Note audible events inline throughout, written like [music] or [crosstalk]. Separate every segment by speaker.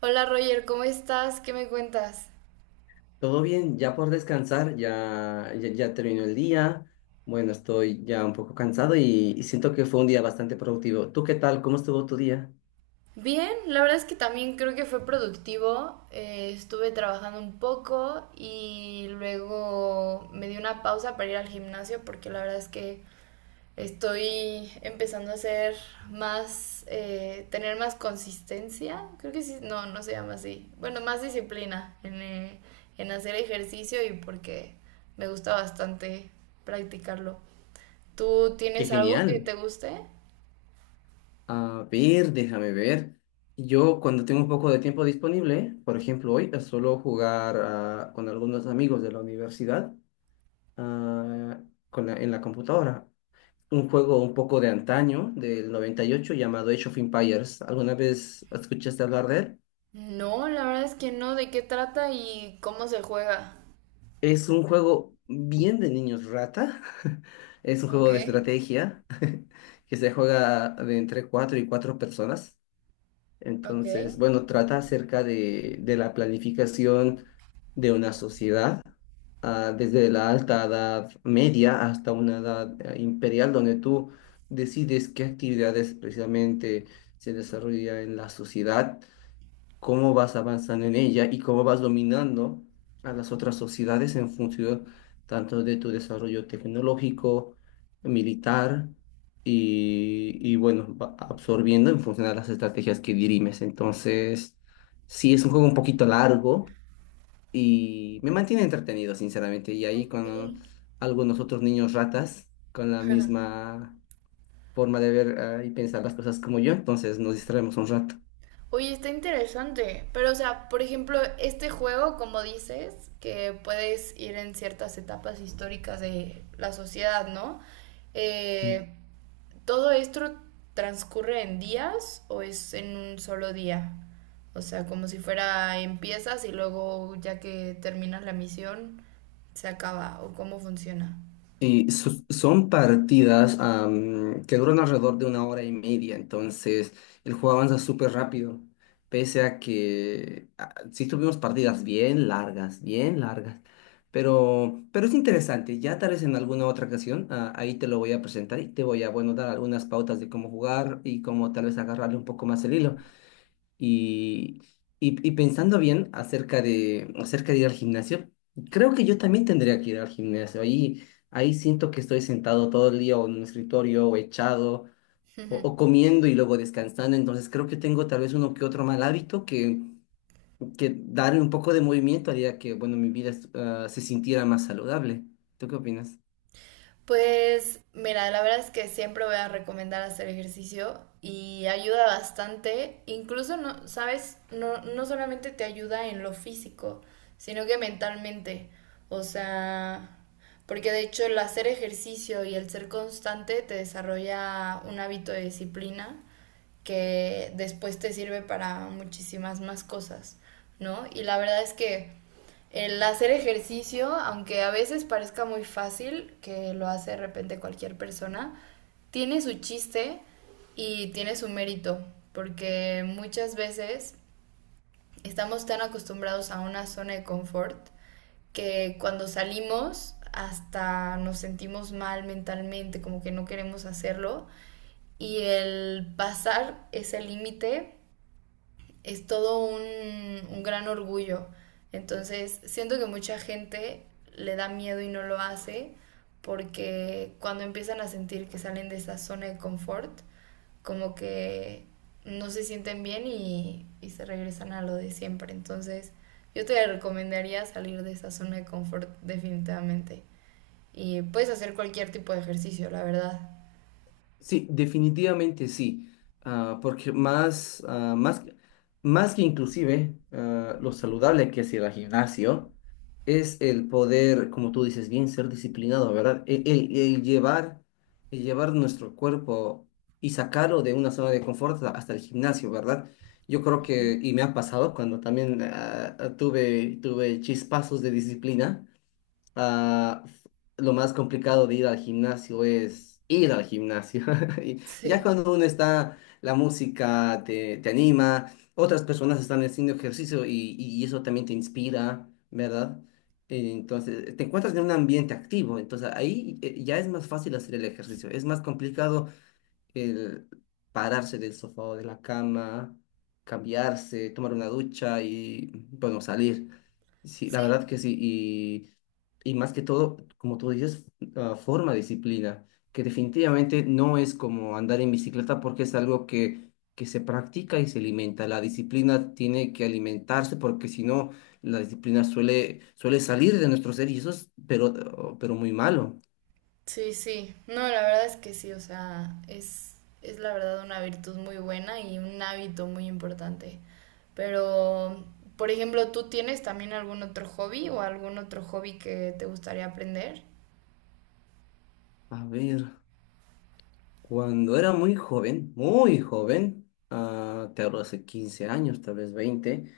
Speaker 1: Hola Roger, ¿cómo estás? ¿Qué me cuentas?
Speaker 2: Todo bien, ya por descansar, ya, ya, ya terminó el día. Bueno, estoy ya un poco cansado y siento que fue un día bastante productivo. ¿Tú qué tal? ¿Cómo estuvo tu día?
Speaker 1: Bien, la verdad es que también creo que fue productivo. Estuve trabajando un poco y luego me di una pausa para ir al gimnasio porque la verdad es que estoy empezando a hacer más, tener más consistencia. Creo que sí, no, no se llama así. Bueno, más disciplina en hacer ejercicio y porque me gusta bastante practicarlo. ¿Tú
Speaker 2: ¡Qué
Speaker 1: tienes algo que te
Speaker 2: genial!
Speaker 1: guste?
Speaker 2: A ver, déjame ver. Yo cuando tengo un poco de tiempo disponible, por ejemplo hoy, suelo jugar con algunos amigos de la universidad, ah, en la computadora. Un juego un poco de antaño, del 98, llamado Age of Empires. ¿Alguna vez escuchaste hablar de él?
Speaker 1: No, la verdad es que no. ¿De qué trata y cómo se juega?
Speaker 2: Es un juego bien de niños rata. [laughs] Es un
Speaker 1: Ok,
Speaker 2: juego de estrategia que se juega de entre cuatro y cuatro personas.
Speaker 1: ok,
Speaker 2: Entonces, bueno, trata acerca de la planificación de una sociedad, desde la alta edad media hasta una edad imperial, donde tú decides qué actividades precisamente se desarrolla en la sociedad, cómo vas avanzando en ella y cómo vas dominando a las otras sociedades en función tanto de tu desarrollo tecnológico, militar y, bueno, va absorbiendo en función de las estrategias que dirimes. Entonces, sí, es un juego un poquito largo y me mantiene entretenido, sinceramente. Y ahí
Speaker 1: ok.
Speaker 2: con algunos otros niños ratas, con la misma forma de ver, y pensar las cosas como yo, entonces nos distraemos un rato.
Speaker 1: Oye, está interesante. Pero, o sea, por ejemplo, este juego, como dices, que puedes ir en ciertas etapas históricas de la sociedad, ¿no? Eh, ¿Todo esto transcurre en días o es en un solo día? O sea, como si fuera empiezas y luego ya que terminas la misión se acaba o cómo funciona.
Speaker 2: Sí, son partidas que duran alrededor de una hora y media, entonces el juego avanza súper rápido, pese a que, sí tuvimos partidas bien largas, pero es interesante, ya tal vez en alguna otra ocasión ahí te lo voy a presentar y te voy a, bueno, dar algunas pautas de cómo jugar y cómo tal vez agarrarle un poco más el hilo. Y, y pensando bien acerca de ir al gimnasio, creo que yo también tendría que ir al gimnasio. Ahí siento que estoy sentado todo el día o en un escritorio o echado o,
Speaker 1: Ujú.
Speaker 2: o comiendo y luego descansando. Entonces creo que tengo tal vez uno que otro mal hábito que darle un poco de movimiento haría que, bueno, mi vida, se sintiera más saludable. ¿Tú qué opinas?
Speaker 1: Pues mira, la verdad es que siempre voy a recomendar hacer ejercicio y ayuda bastante, incluso no, sabes, no, no solamente te ayuda en lo físico, sino que mentalmente. O sea, porque de hecho el hacer ejercicio y el ser constante te desarrolla un hábito de disciplina que después te sirve para muchísimas más cosas, ¿no? Y la verdad es que el hacer ejercicio, aunque a veces parezca muy fácil, que lo hace de repente cualquier persona, tiene su chiste y tiene su mérito, porque muchas veces estamos tan acostumbrados a una zona de confort que cuando salimos hasta nos sentimos mal mentalmente, como que no queremos hacerlo, y el pasar ese límite es todo un gran orgullo. Entonces, siento que mucha gente le da miedo y no lo hace porque cuando empiezan a sentir que salen de esa zona de confort, como que no se sienten bien y se regresan a lo de siempre. Entonces, yo te recomendaría salir de esa zona de confort definitivamente. Y puedes hacer cualquier tipo de ejercicio, la verdad. [laughs]
Speaker 2: Sí, definitivamente sí, porque más que inclusive, lo saludable que es ir al gimnasio, es el poder, como tú dices bien, ser disciplinado, ¿verdad? El llevar nuestro cuerpo y sacarlo de una zona de confort hasta el gimnasio, ¿verdad? Yo creo que, y me ha pasado cuando también, tuve chispazos de disciplina, ah, f- lo más complicado de ir al gimnasio es ir al gimnasio. [laughs] Y ya
Speaker 1: Sí.
Speaker 2: cuando uno está, la música te anima, otras personas están haciendo ejercicio y eso también te inspira, ¿verdad? Entonces, te encuentras en un ambiente activo, entonces ahí, ya es más fácil hacer el ejercicio. Es más complicado el pararse del sofá o de la cama, cambiarse, tomar una ducha y, bueno, salir. Sí, la verdad
Speaker 1: Sí,
Speaker 2: que sí. Y más que todo, como tú dices, forma disciplina, que definitivamente no es como andar en bicicleta porque es algo que se practica y se alimenta. La disciplina tiene que alimentarse porque si no, la disciplina suele salir de nuestro ser y eso es, pero muy malo.
Speaker 1: sí, sí. No, la verdad es que sí, o sea, es la verdad una virtud muy buena y un hábito muy importante. Pero, por ejemplo, ¿tú tienes también algún otro hobby o algún otro hobby que te gustaría aprender?
Speaker 2: A ver. Cuando era muy joven, te hablo hace 15 años, tal vez 20,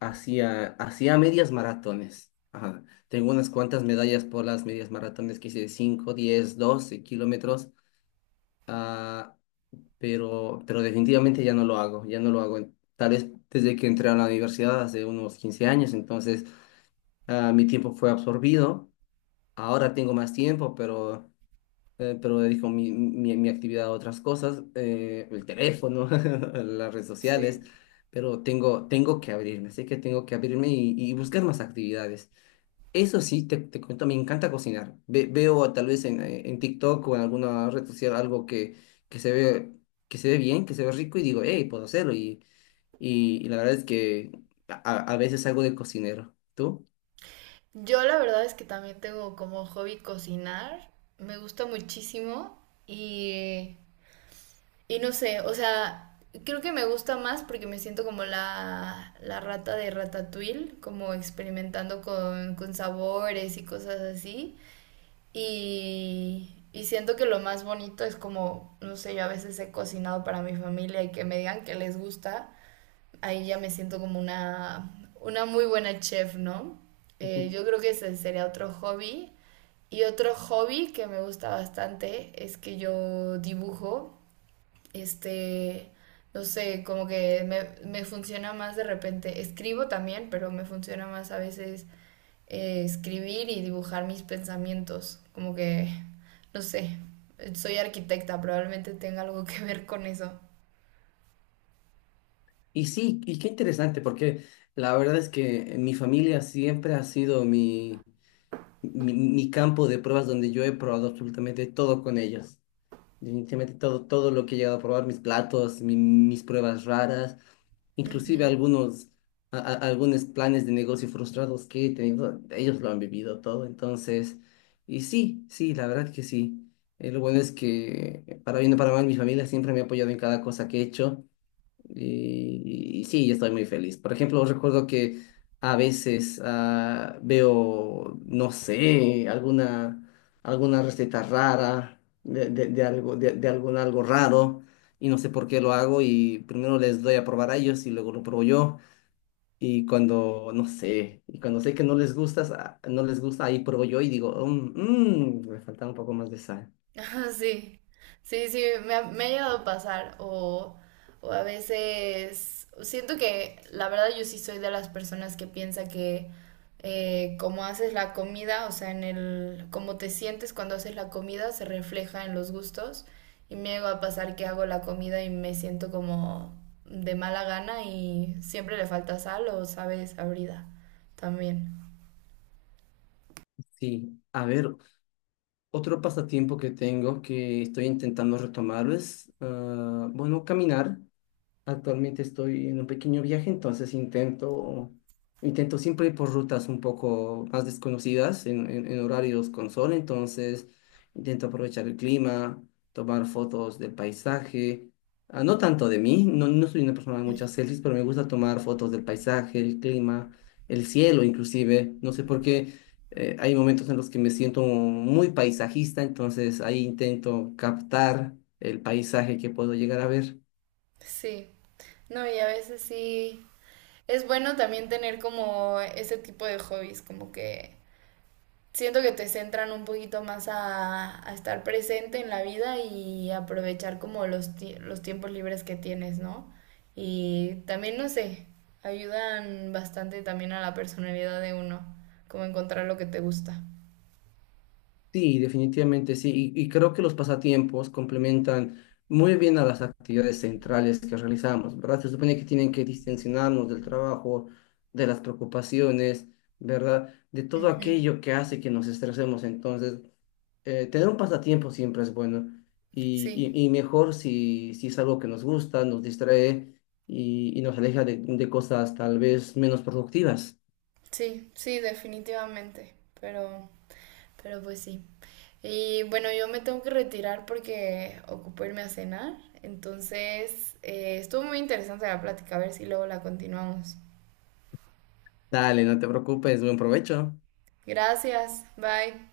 Speaker 2: hacía medias maratones. Ajá. Tengo unas cuantas medallas por las medias maratones que hice de 5, 10, 12 kilómetros, ah, pero definitivamente ya no lo hago, ya no lo hago. Tal vez desde que entré a la universidad hace unos 15 años, entonces, mi tiempo fue absorbido. Ahora tengo más tiempo, pero dedico mi actividad a otras cosas, el teléfono, [laughs] las redes sociales,
Speaker 1: Sí.
Speaker 2: pero tengo que abrirme, así que tengo que abrirme y buscar más actividades. Eso sí, te cuento, me encanta cocinar. Veo tal vez en TikTok o en alguna red social algo que se ve, que se ve bien, que se ve rico y digo, hey, puedo hacerlo. Y la verdad es que a, a veces algo de cocinero. ¿Tú?
Speaker 1: Yo la verdad es que también tengo como hobby cocinar, me gusta muchísimo y Y no sé, o sea, creo que me gusta más porque me siento como la rata de Ratatouille, como experimentando con sabores y cosas así. Y siento que lo más bonito es como, no sé, yo a veces he cocinado para mi familia y que me digan que les gusta. Ahí ya me siento como una muy buena chef, ¿no? Yo creo que ese sería otro hobby. Y otro hobby que me gusta bastante es que yo dibujo este, no sé, como que me funciona más de repente. Escribo también, pero me funciona más a veces escribir y dibujar mis pensamientos. Como que, no sé, soy arquitecta, probablemente tenga algo que ver con eso.
Speaker 2: Y sí, y qué interesante, porque la verdad es que mi familia siempre ha sido mi campo de pruebas donde yo he probado absolutamente todo con ellos. Definitivamente todo lo que he llegado a probar, mis platos, mis pruebas raras, inclusive
Speaker 1: Ujú.
Speaker 2: algunos, algunos planes de negocio frustrados que he tenido, ellos lo han vivido todo. Entonces, y sí, sí, la verdad que sí. Lo bueno es que, para bien o para mal, mi familia siempre me ha apoyado en cada cosa que he hecho. Y y sí, yo estoy muy feliz. Por ejemplo, recuerdo que a veces, veo, no sé, alguna receta rara de algo, de algún algo raro y no sé por qué lo hago y primero les doy a probar a ellos y luego lo pruebo yo. Y cuando sé que no les gusta, no les gusta, ahí pruebo yo y digo, "Mm, mm, me falta un poco más de sal".
Speaker 1: Ajá, sí, sí, sí, me ha llegado a pasar o a veces siento que la verdad yo sí soy de las personas que piensa que como haces la comida, o sea, en el cómo te sientes cuando haces la comida se refleja en los gustos y me llega a pasar que hago la comida y me siento como de mala gana y siempre le falta sal o sabe desabrida también.
Speaker 2: Sí, a ver, otro pasatiempo que tengo que estoy intentando retomar es, bueno, caminar. Actualmente estoy en un pequeño viaje, entonces intento siempre ir por rutas un poco más desconocidas en, en horarios con sol, entonces intento aprovechar el clima, tomar fotos del paisaje, no tanto de mí, no soy una persona de muchas selfies, pero me gusta tomar fotos del paisaje, el clima, el cielo inclusive, no sé por qué, hay momentos en los que me siento muy paisajista, entonces ahí intento captar el paisaje que puedo llegar a ver.
Speaker 1: Sí, no, y a veces sí. Es bueno también tener como ese tipo de hobbies, como que siento que te centran un poquito más a estar presente en la vida y aprovechar como los, ti- los tiempos libres que tienes, ¿no? Y también, no sé, ayudan bastante también a la personalidad de uno, como encontrar lo que te gusta.
Speaker 2: Sí, definitivamente sí. Y creo que los pasatiempos complementan muy bien a las actividades centrales que realizamos, ¿verdad? Se supone que tienen que distensionarnos del trabajo, de las preocupaciones, ¿verdad? De todo
Speaker 1: Ujú.
Speaker 2: aquello que hace que nos estresemos. Entonces, tener un pasatiempo siempre es bueno y,
Speaker 1: Sí,
Speaker 2: y- y mejor si es algo que nos gusta, nos distrae y nos aleja de cosas tal vez menos productivas.
Speaker 1: sí, sí, definitivamente, pero... Pero pues sí. Y bueno, yo me tengo que retirar porque ocupo irme a cenar. Entonces, estuvo muy interesante la plática. A ver si luego la continuamos.
Speaker 2: Dale, no te preocupes, buen provecho.
Speaker 1: Gracias. Bye.